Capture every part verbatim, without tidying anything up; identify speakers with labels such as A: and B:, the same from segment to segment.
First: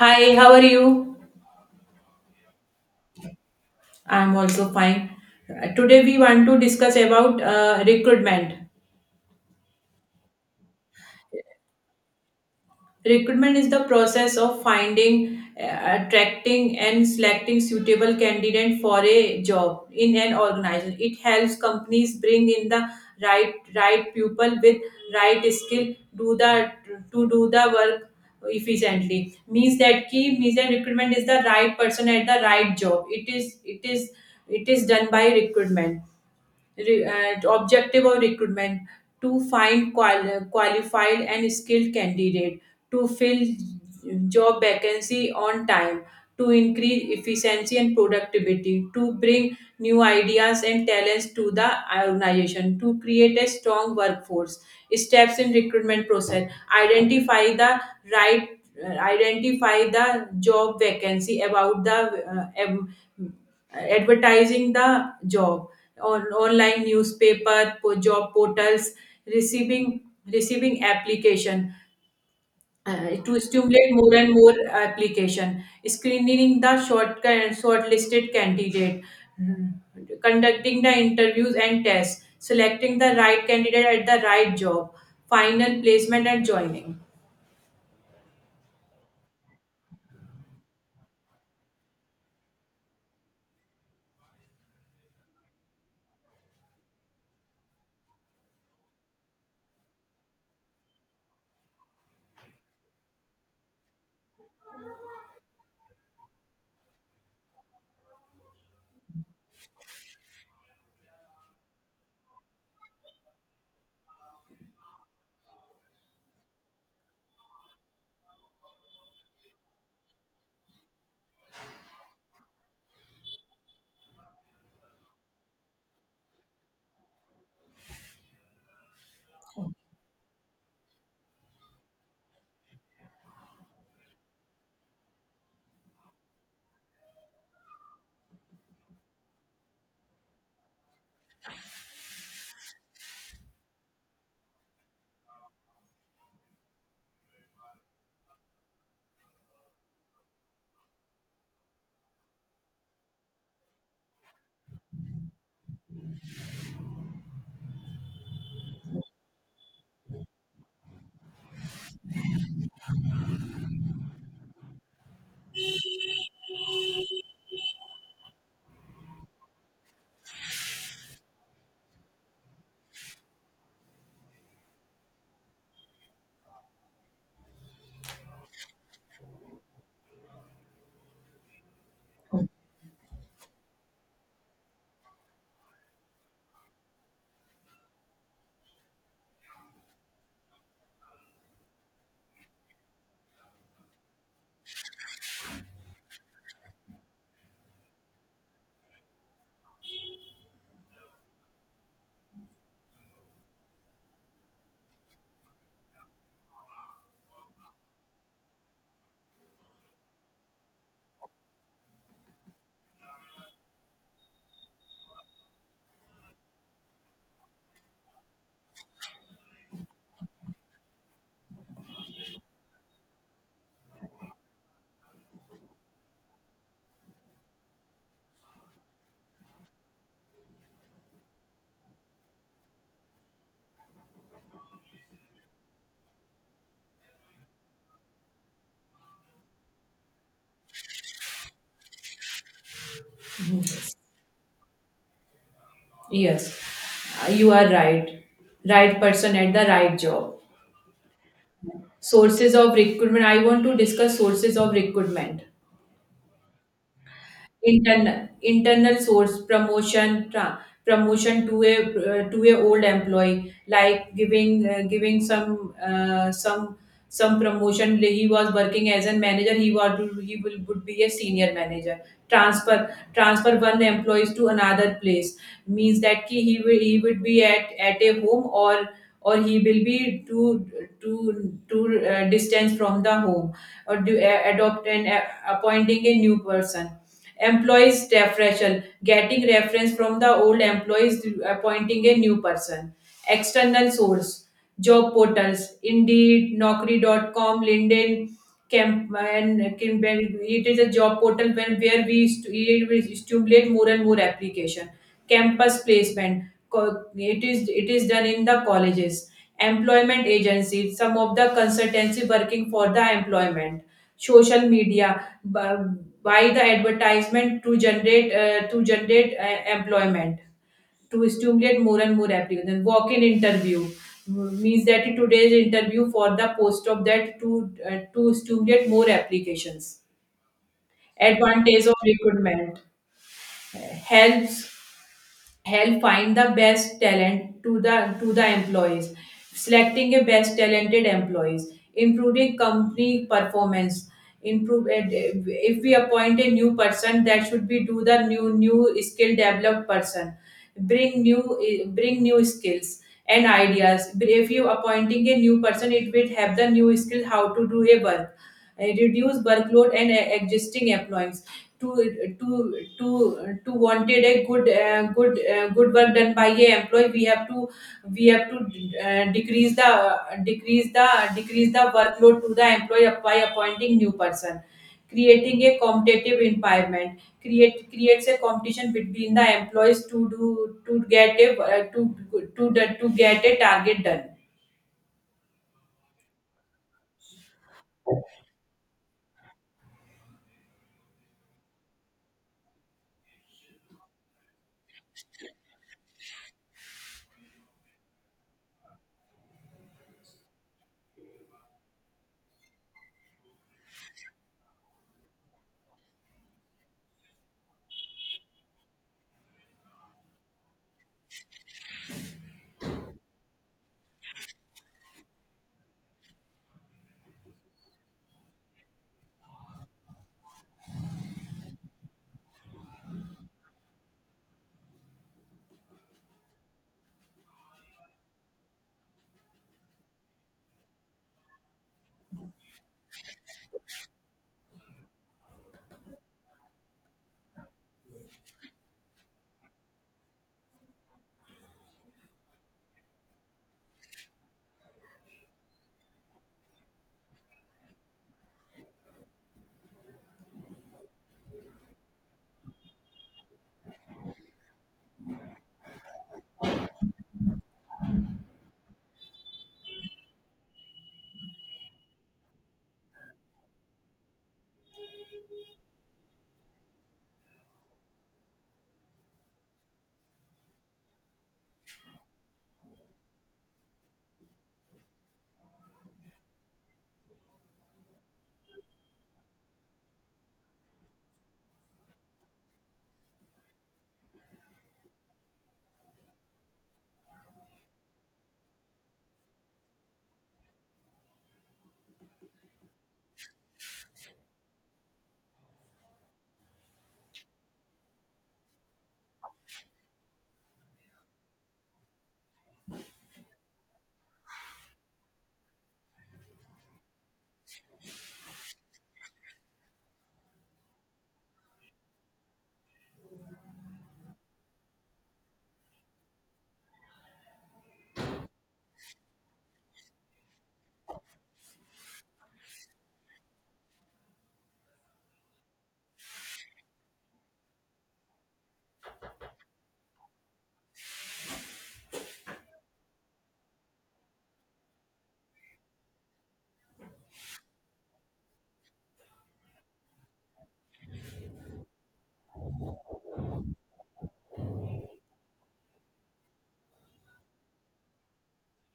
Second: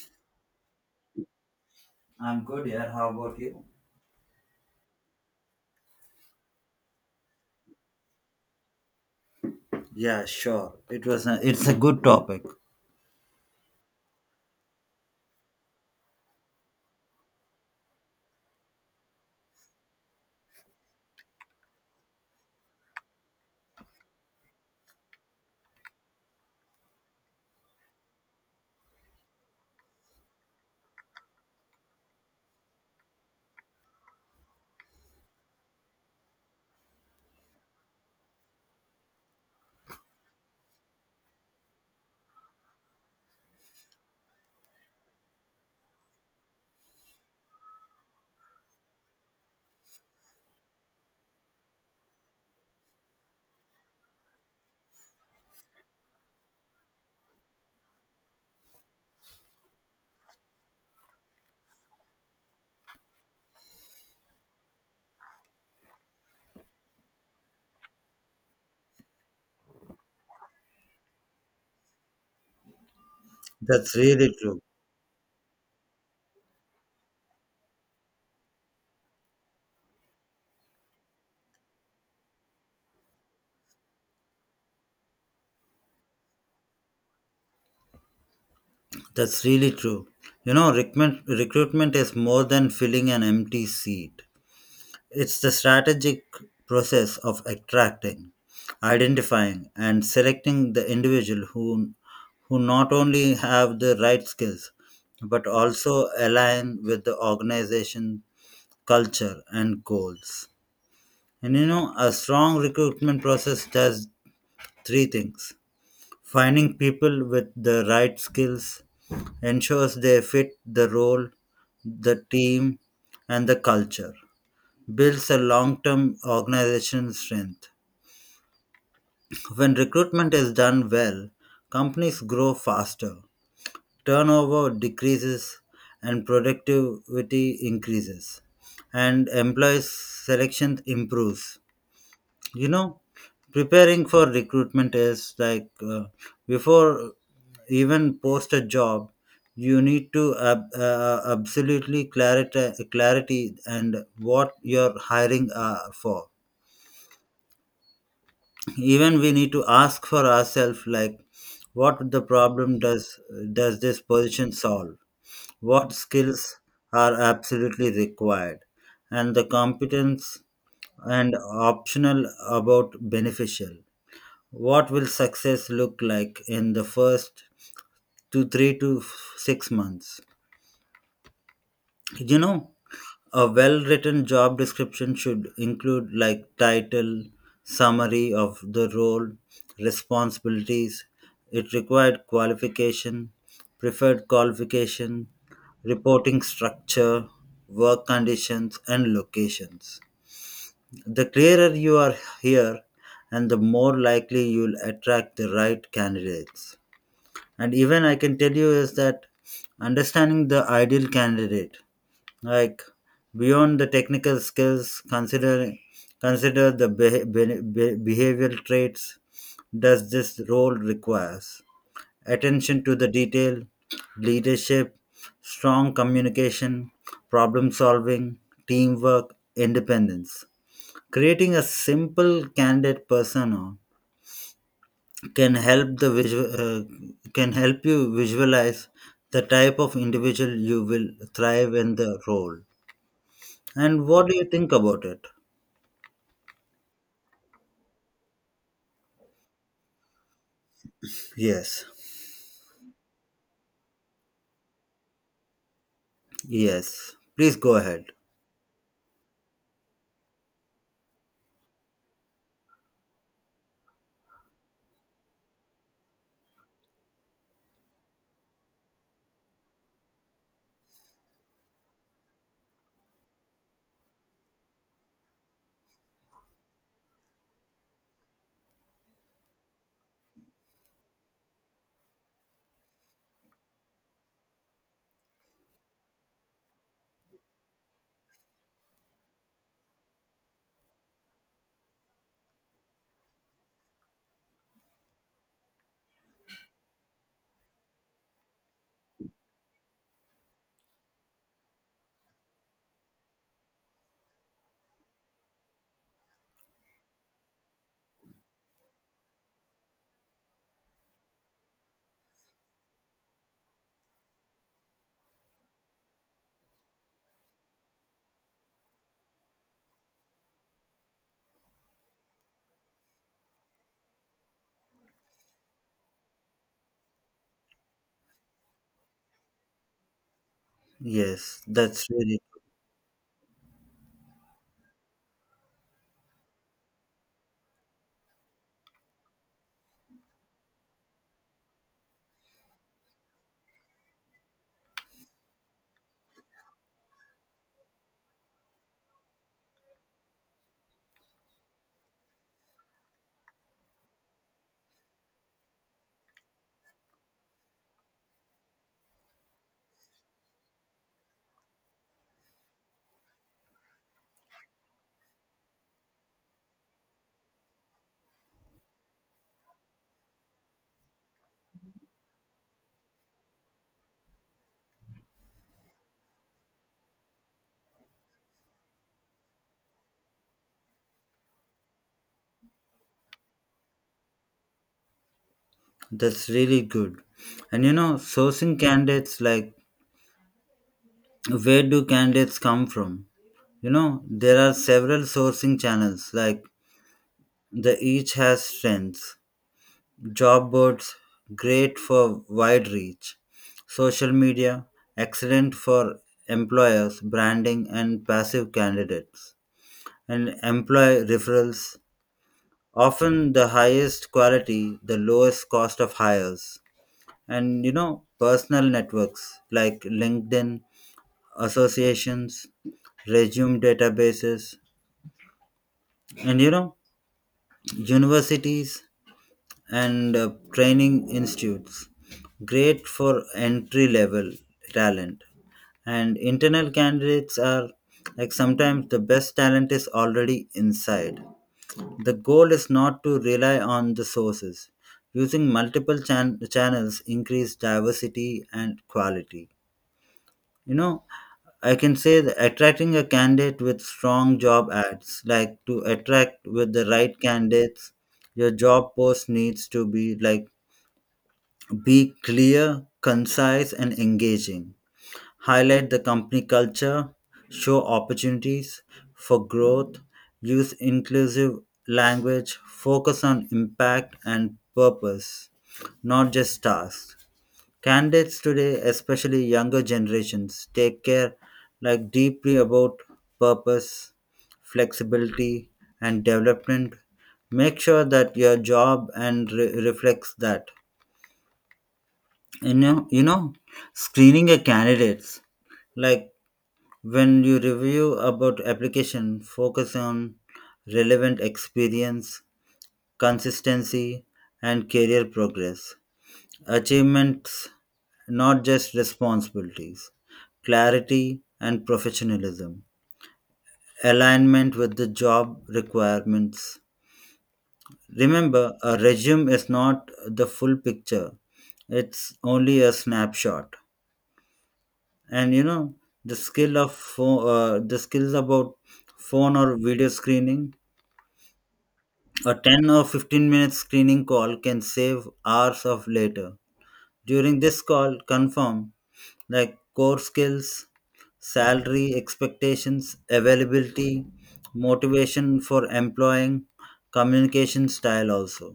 A: Hi, how are you?
B: I'm good here. How about you?
A: I'm also fine. Uh, Today we want to discuss about uh, recruitment.
B: Yeah, sure. It was a, it's a good topic.
A: Recruitment is the process of finding, uh, attracting, and selecting suitable candidate for a job in an organization. It helps companies bring in the right right people with right skill do the to do the work efficiently. Means that key means that recruitment is the right person at the right job. It is it is it is done by recruitment. Re- uh, objective of recruitment to find qual- qualified and skilled candidate to fill job vacancy on time, to increase efficiency and productivity, to bring new ideas and talents to the organization, to create a strong workforce. Steps in recruitment process: identify the right, uh, identify the job vacancy about the uh, em- advertising the job on online newspaper, po- job portals, receiving receiving application, uh, to stimulate
B: That's
A: more and
B: really
A: more
B: true.
A: application, screening the short uh, shortlisted candidate, mhm, conducting the interviews and tests, selecting the right candidate at the right job, final placement and joining.
B: That's really true. You know, recruitment recruitment is more than filling an empty seat. It's the strategic process of attracting, identifying, and selecting the individual who who not only have the right skills but also align with the organization culture and goals. And you know, a strong recruitment process does three things. Finding people with the right skills ensures they fit the role, the team, and the culture. Builds a long term organization strength. When recruitment is done well, companies grow faster, turnover decreases, and productivity increases, and employees' selection improves. You know, preparing for recruitment is like, uh, before even post a job you need to ab- uh, uh, absolutely clarity clarity and what you're hiring uh, for. Even we need to ask for ourselves like what the problem does does this position solve, what skills are absolutely required, and the competence and optional about beneficial. What will success look like in the first to three to f- six months? You know, a well written job description should include like title, summary of the role, responsibilities, it required qualification, preferred qualification, reporting structure, work conditions, and locations. The clearer you are here, and the more likely you'll attract the right candidates. And even I can tell you is that understanding the ideal candidate, like beyond the technical skills, consider consider the beh- beh- beh- behavioral traits. Does this role requires attention to the detail, leadership, strong communication, problem solving, teamwork, independence. Creating a simple candid persona can help the visual uh, can help you visualize the type of individual you will thrive in the role.
A: Mhm.
B: And what do you think about it?
A: Yes, Uh, you are right. Right person at the right job.
B: Yes.
A: Sources of recruitment. I want to discuss sources of recruitment.
B: Yes, please go ahead.
A: internal internal source, promotion, tra- promotion to a, uh, to a old employee, like giving, uh, giving some uh, some some promotion. Like, he was working as a manager, he was he will would be a senior manager. Transfer transfer one employees to another place. Means that ki he will he would be at at a home, or or he will be too too too, uh, distance from the home, or do, uh, adopt and, uh, appointing a new person. Employees referral, getting reference from the old employees, appointing a new person. External source, job portals, Indeed, naukri dot com, LinkedIn, Camp, and Kim- it is a job portal where, where we st- it will stimulate more and more application. Campus placement, co- it is it is done in the colleges. Employment agencies, some of the consultancy working for the employment. Social media by, by the advertisement to generate, uh, to generate, uh, employment, to stimulate more and more applications. Walk-in interview, mm, means that today's interview for the post of that to, uh, to stimulate more applications.
B: Yes,
A: Advantage of
B: that's really,
A: recruitment: uh, helps help find the best talent to the to the employees, selecting a best talented employees, improving company performance, improve and, uh, if we appoint a new person, that should be do the new new skill developed person, bring new, eh, bring new skills and ideas. If you appointing a new person, it will have the new skill how to do a work. Uh, reduce workload and, uh, existing employees, to to to to wanted a good uh, good uh, good work done by a employee, we have to we have to uh, decrease the decrease the decrease the workload to the employee by appointing new person. Creating a competitive environment, create creates a competition between the employees to do, to get a, uh, to to to get a target done.
B: that's really good. And you know, sourcing candidates, like where do candidates come from? You know, there are several sourcing channels, like the each has strengths. Job boards, great for wide reach. Social media, excellent for employers, branding, and passive candidates. And employee referrals, often the highest quality, the lowest cost of hires. And you know, personal networks like LinkedIn, associations, resume databases, and you know, universities and uh, training institutes. Great for entry level talent. And internal candidates are like sometimes the best talent is already inside. The goal is not to rely on the sources. Using multiple chan- channels increase diversity and quality. You know, I can say that attracting a candidate with strong job ads, like to attract with the right candidates, your job post needs to be like be clear, concise, and engaging. Highlight the company culture, show opportunities for growth, use inclusive language, focus on impact and purpose, not just tasks. Candidates today, especially younger generations, take care like deeply about purpose, flexibility, and development. Make sure that your job and re- reflects that. You know you know screening a candidates, like when you review about application focus on relevant experience, consistency, and career progress, achievements, not just responsibilities, clarity and professionalism, alignment with the job requirements. Remember a resume is not the full picture, it's only a snapshot. And you know, the skill of pho- uh, the skills about phone or video screening, a ten or fifteen minute screening call can save hours of later. During this call confirm like core skills, salary expectations, availability, motivation for employing, communication style also.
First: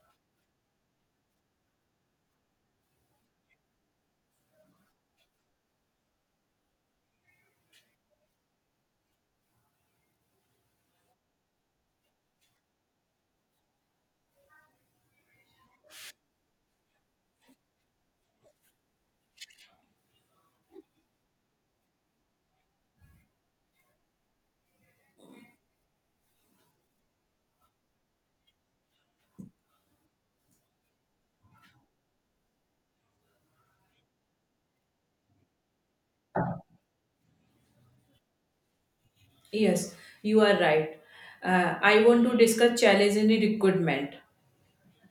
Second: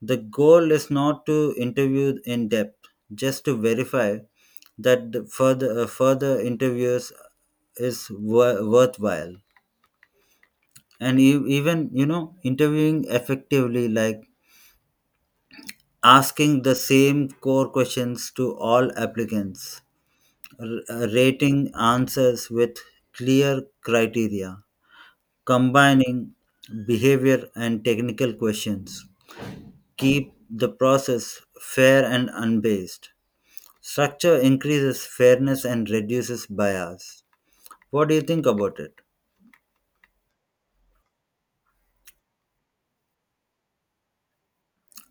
B: The goal is not to interview in depth, just to verify that the further uh, further interviews is wor- worthwhile. And e- even you know interviewing effectively, like asking the same core questions to all applicants, r- uh, rating answers with clear criteria, combining behavior and technical questions, keep the process fair and unbiased. Structure increases fairness and reduces bias. What do you think about it?
A: Yes, you are right. Uh, I want to discuss challenge in recruitment.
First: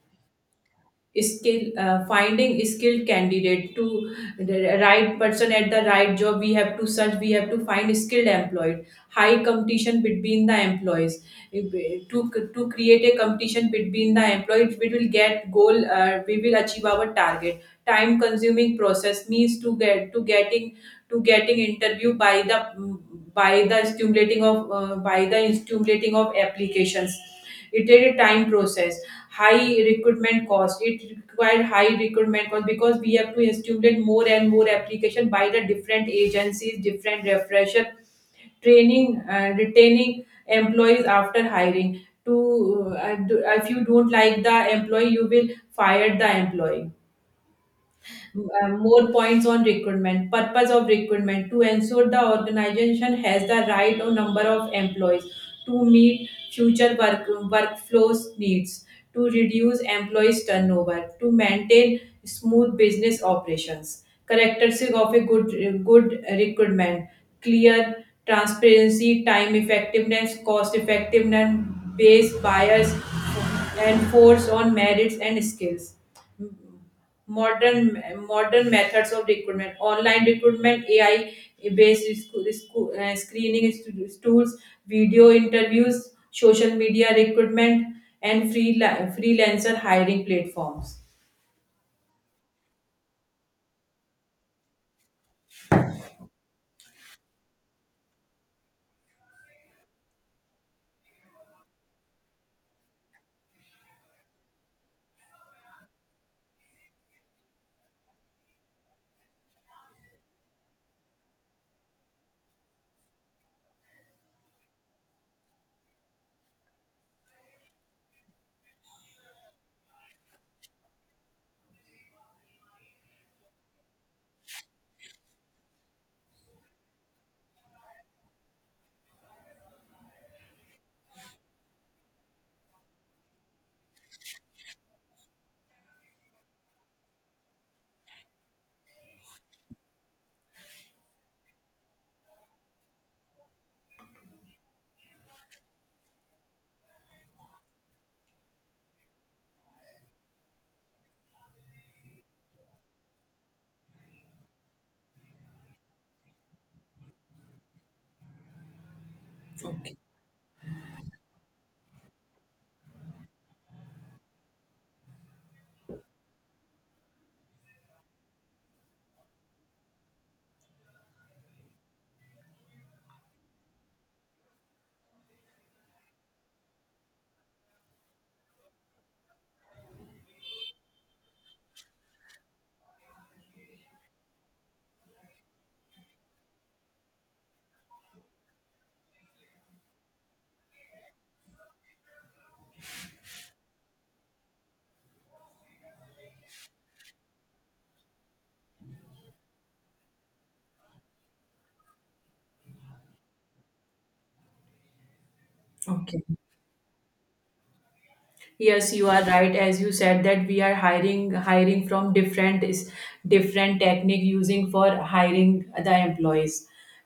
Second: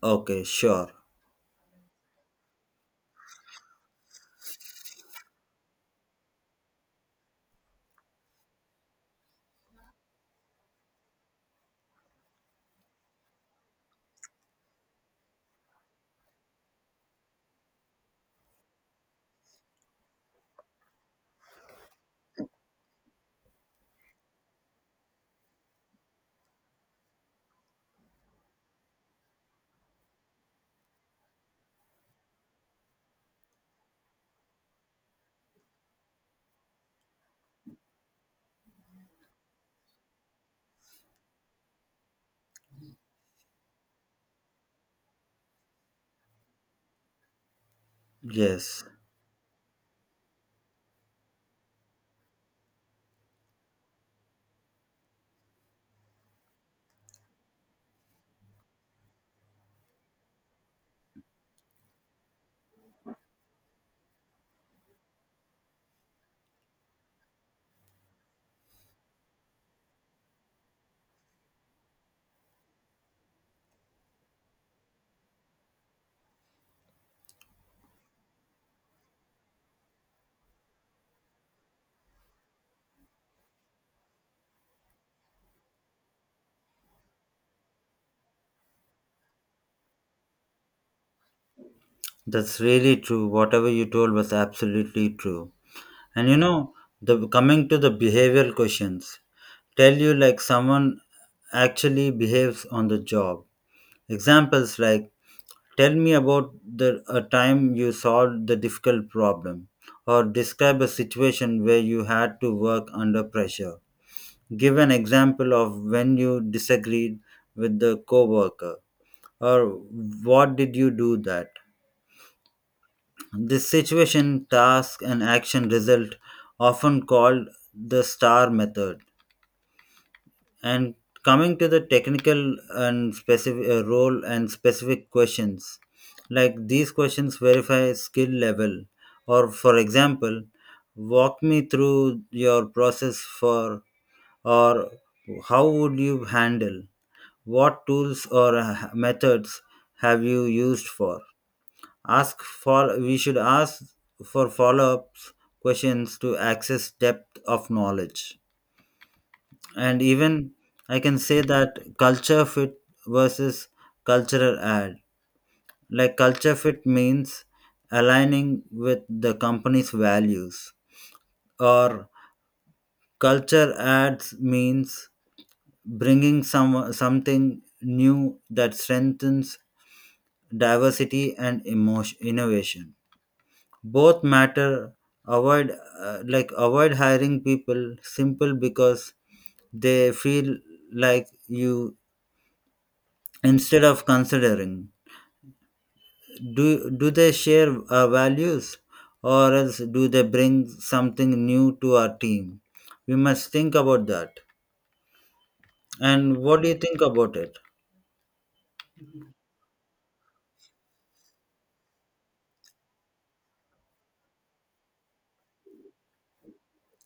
B: Okay, sure.
A: Skill uh, Finding skilled candidate to the right person at the right job, we have to search, we have to find skilled employed, high competition between the employees. If- to to create a competition between the employees, we will get goal, uh, we will achieve our target. Time consuming process, means to get to getting to getting interview by the by the stimulating of, uh, by the stimulating of applications, it did a time process. High recruitment cost. It required high recruitment cost because we have to stimulate more and more application by the different agencies, different refresher training, uh, retaining employees after hiring to, uh, do- if you don't like the employee, you will fire the employee. Uh,
B: Yes,
A: more points on recruitment. Purpose of recruitment: to ensure the organization has the right or number of employees to meet future work workflows needs, to reduce employees turnover, to maintain smooth business operations. Characteristic of a good good recruitment: clear transparency, time effectiveness, cost effectiveness, base bias, and force on merits and skills. Modern modern methods of recruitment: online recruitment, AI based sc- sc- uh, screening st- tools, video interviews, social media recruitment, and free freelancer hiring platforms.
B: that's really true. Whatever you told was absolutely true. And you know, the coming to the behavioral questions, tell you like someone actually behaves on the job. Examples like tell me about the a time you solved the difficult problem, or describe a situation where you had to work under pressure. Give an example of when you disagreed with the coworker, or what did you do that? This situation, task, and action result, often called the STAR method. And coming to the technical and specific uh, role and specific questions, like these questions verify skill level, or for example, walk me through your process for, or how would you handle? What tools or uh, methods have you used for? Ask for We should ask for follow-ups questions to access depth of knowledge.
A: Okay.
B: And even I can say that culture fit versus cultural ad. Like culture fit means aligning with the company's values, or culture ads means bringing some something new that strengthens diversity and emotion, innovation. Both matter. Avoid uh, like avoid hiring people simple because they feel like you, instead of considering, do do they share our values, or else do they bring something new to our team? We must think about that.
A: Okay.
B: And what do you think about it?
A: Yes, you are right. As you said that we are hiring hiring from different is different technique using for hiring the employees.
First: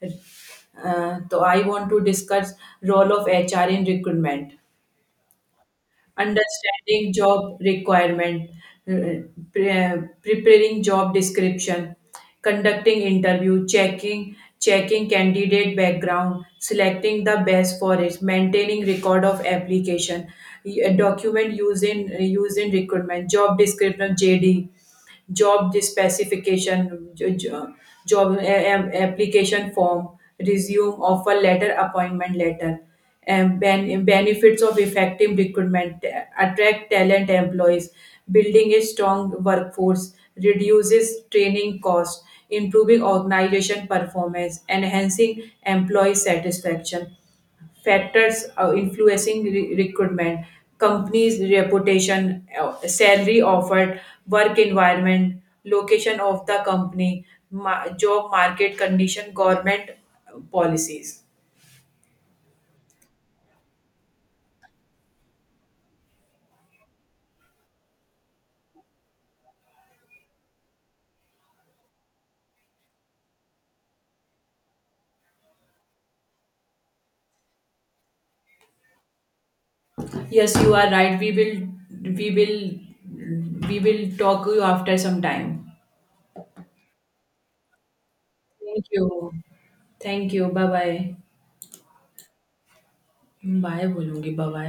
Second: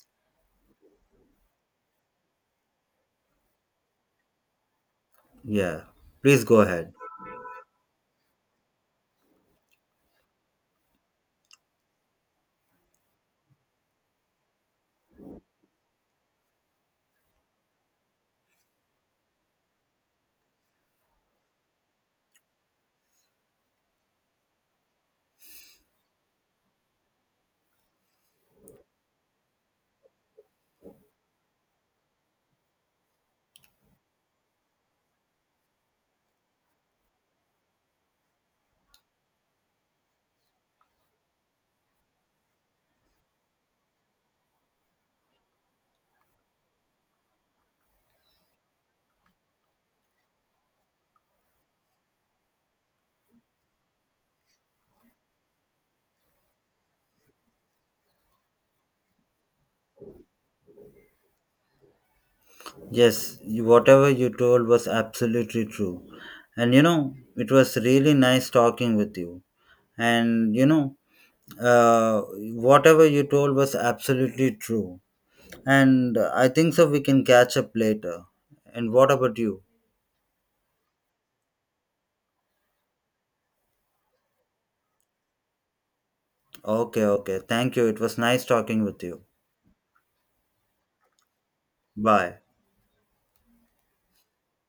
A: uh, So I want to discuss role of HR in recruitment.
B: Yeah, please go ahead.
A: Understanding job requirement, uh, uh, pre- uh, preparing job description, conducting interview, checking checking candidate background, selecting the best for it, maintaining record of application, y- uh, document used in used in recruitment, job description, J D, job specification, jo- jo- job a- a- application form, resume, offer letter, appointment letter, and ben- benefits of effective recruitment: attract talent employees, building a strong workforce, reduces training costs, improving organization performance, enhancing employee satisfaction. Factors uh, influencing re- recruitment: company's reputation, uh, salary offered, work environment, location of the company, ma- job market condition, government, uh, policies.
B: Yes, you- whatever you told was absolutely true. And you know, it was really nice talking with you. And you know, uh, whatever you told was absolutely true. And uh, I think so, we can catch up later. And what about you?
A: Yes, you are right. We will we will we will talk you after some time.
B: Okay, okay. Thank you. It was nice
A: Thank
B: talking with you.
A: you. Thank you. Bye bye.
B: Bye.
A: Bye बोलूंगी bye.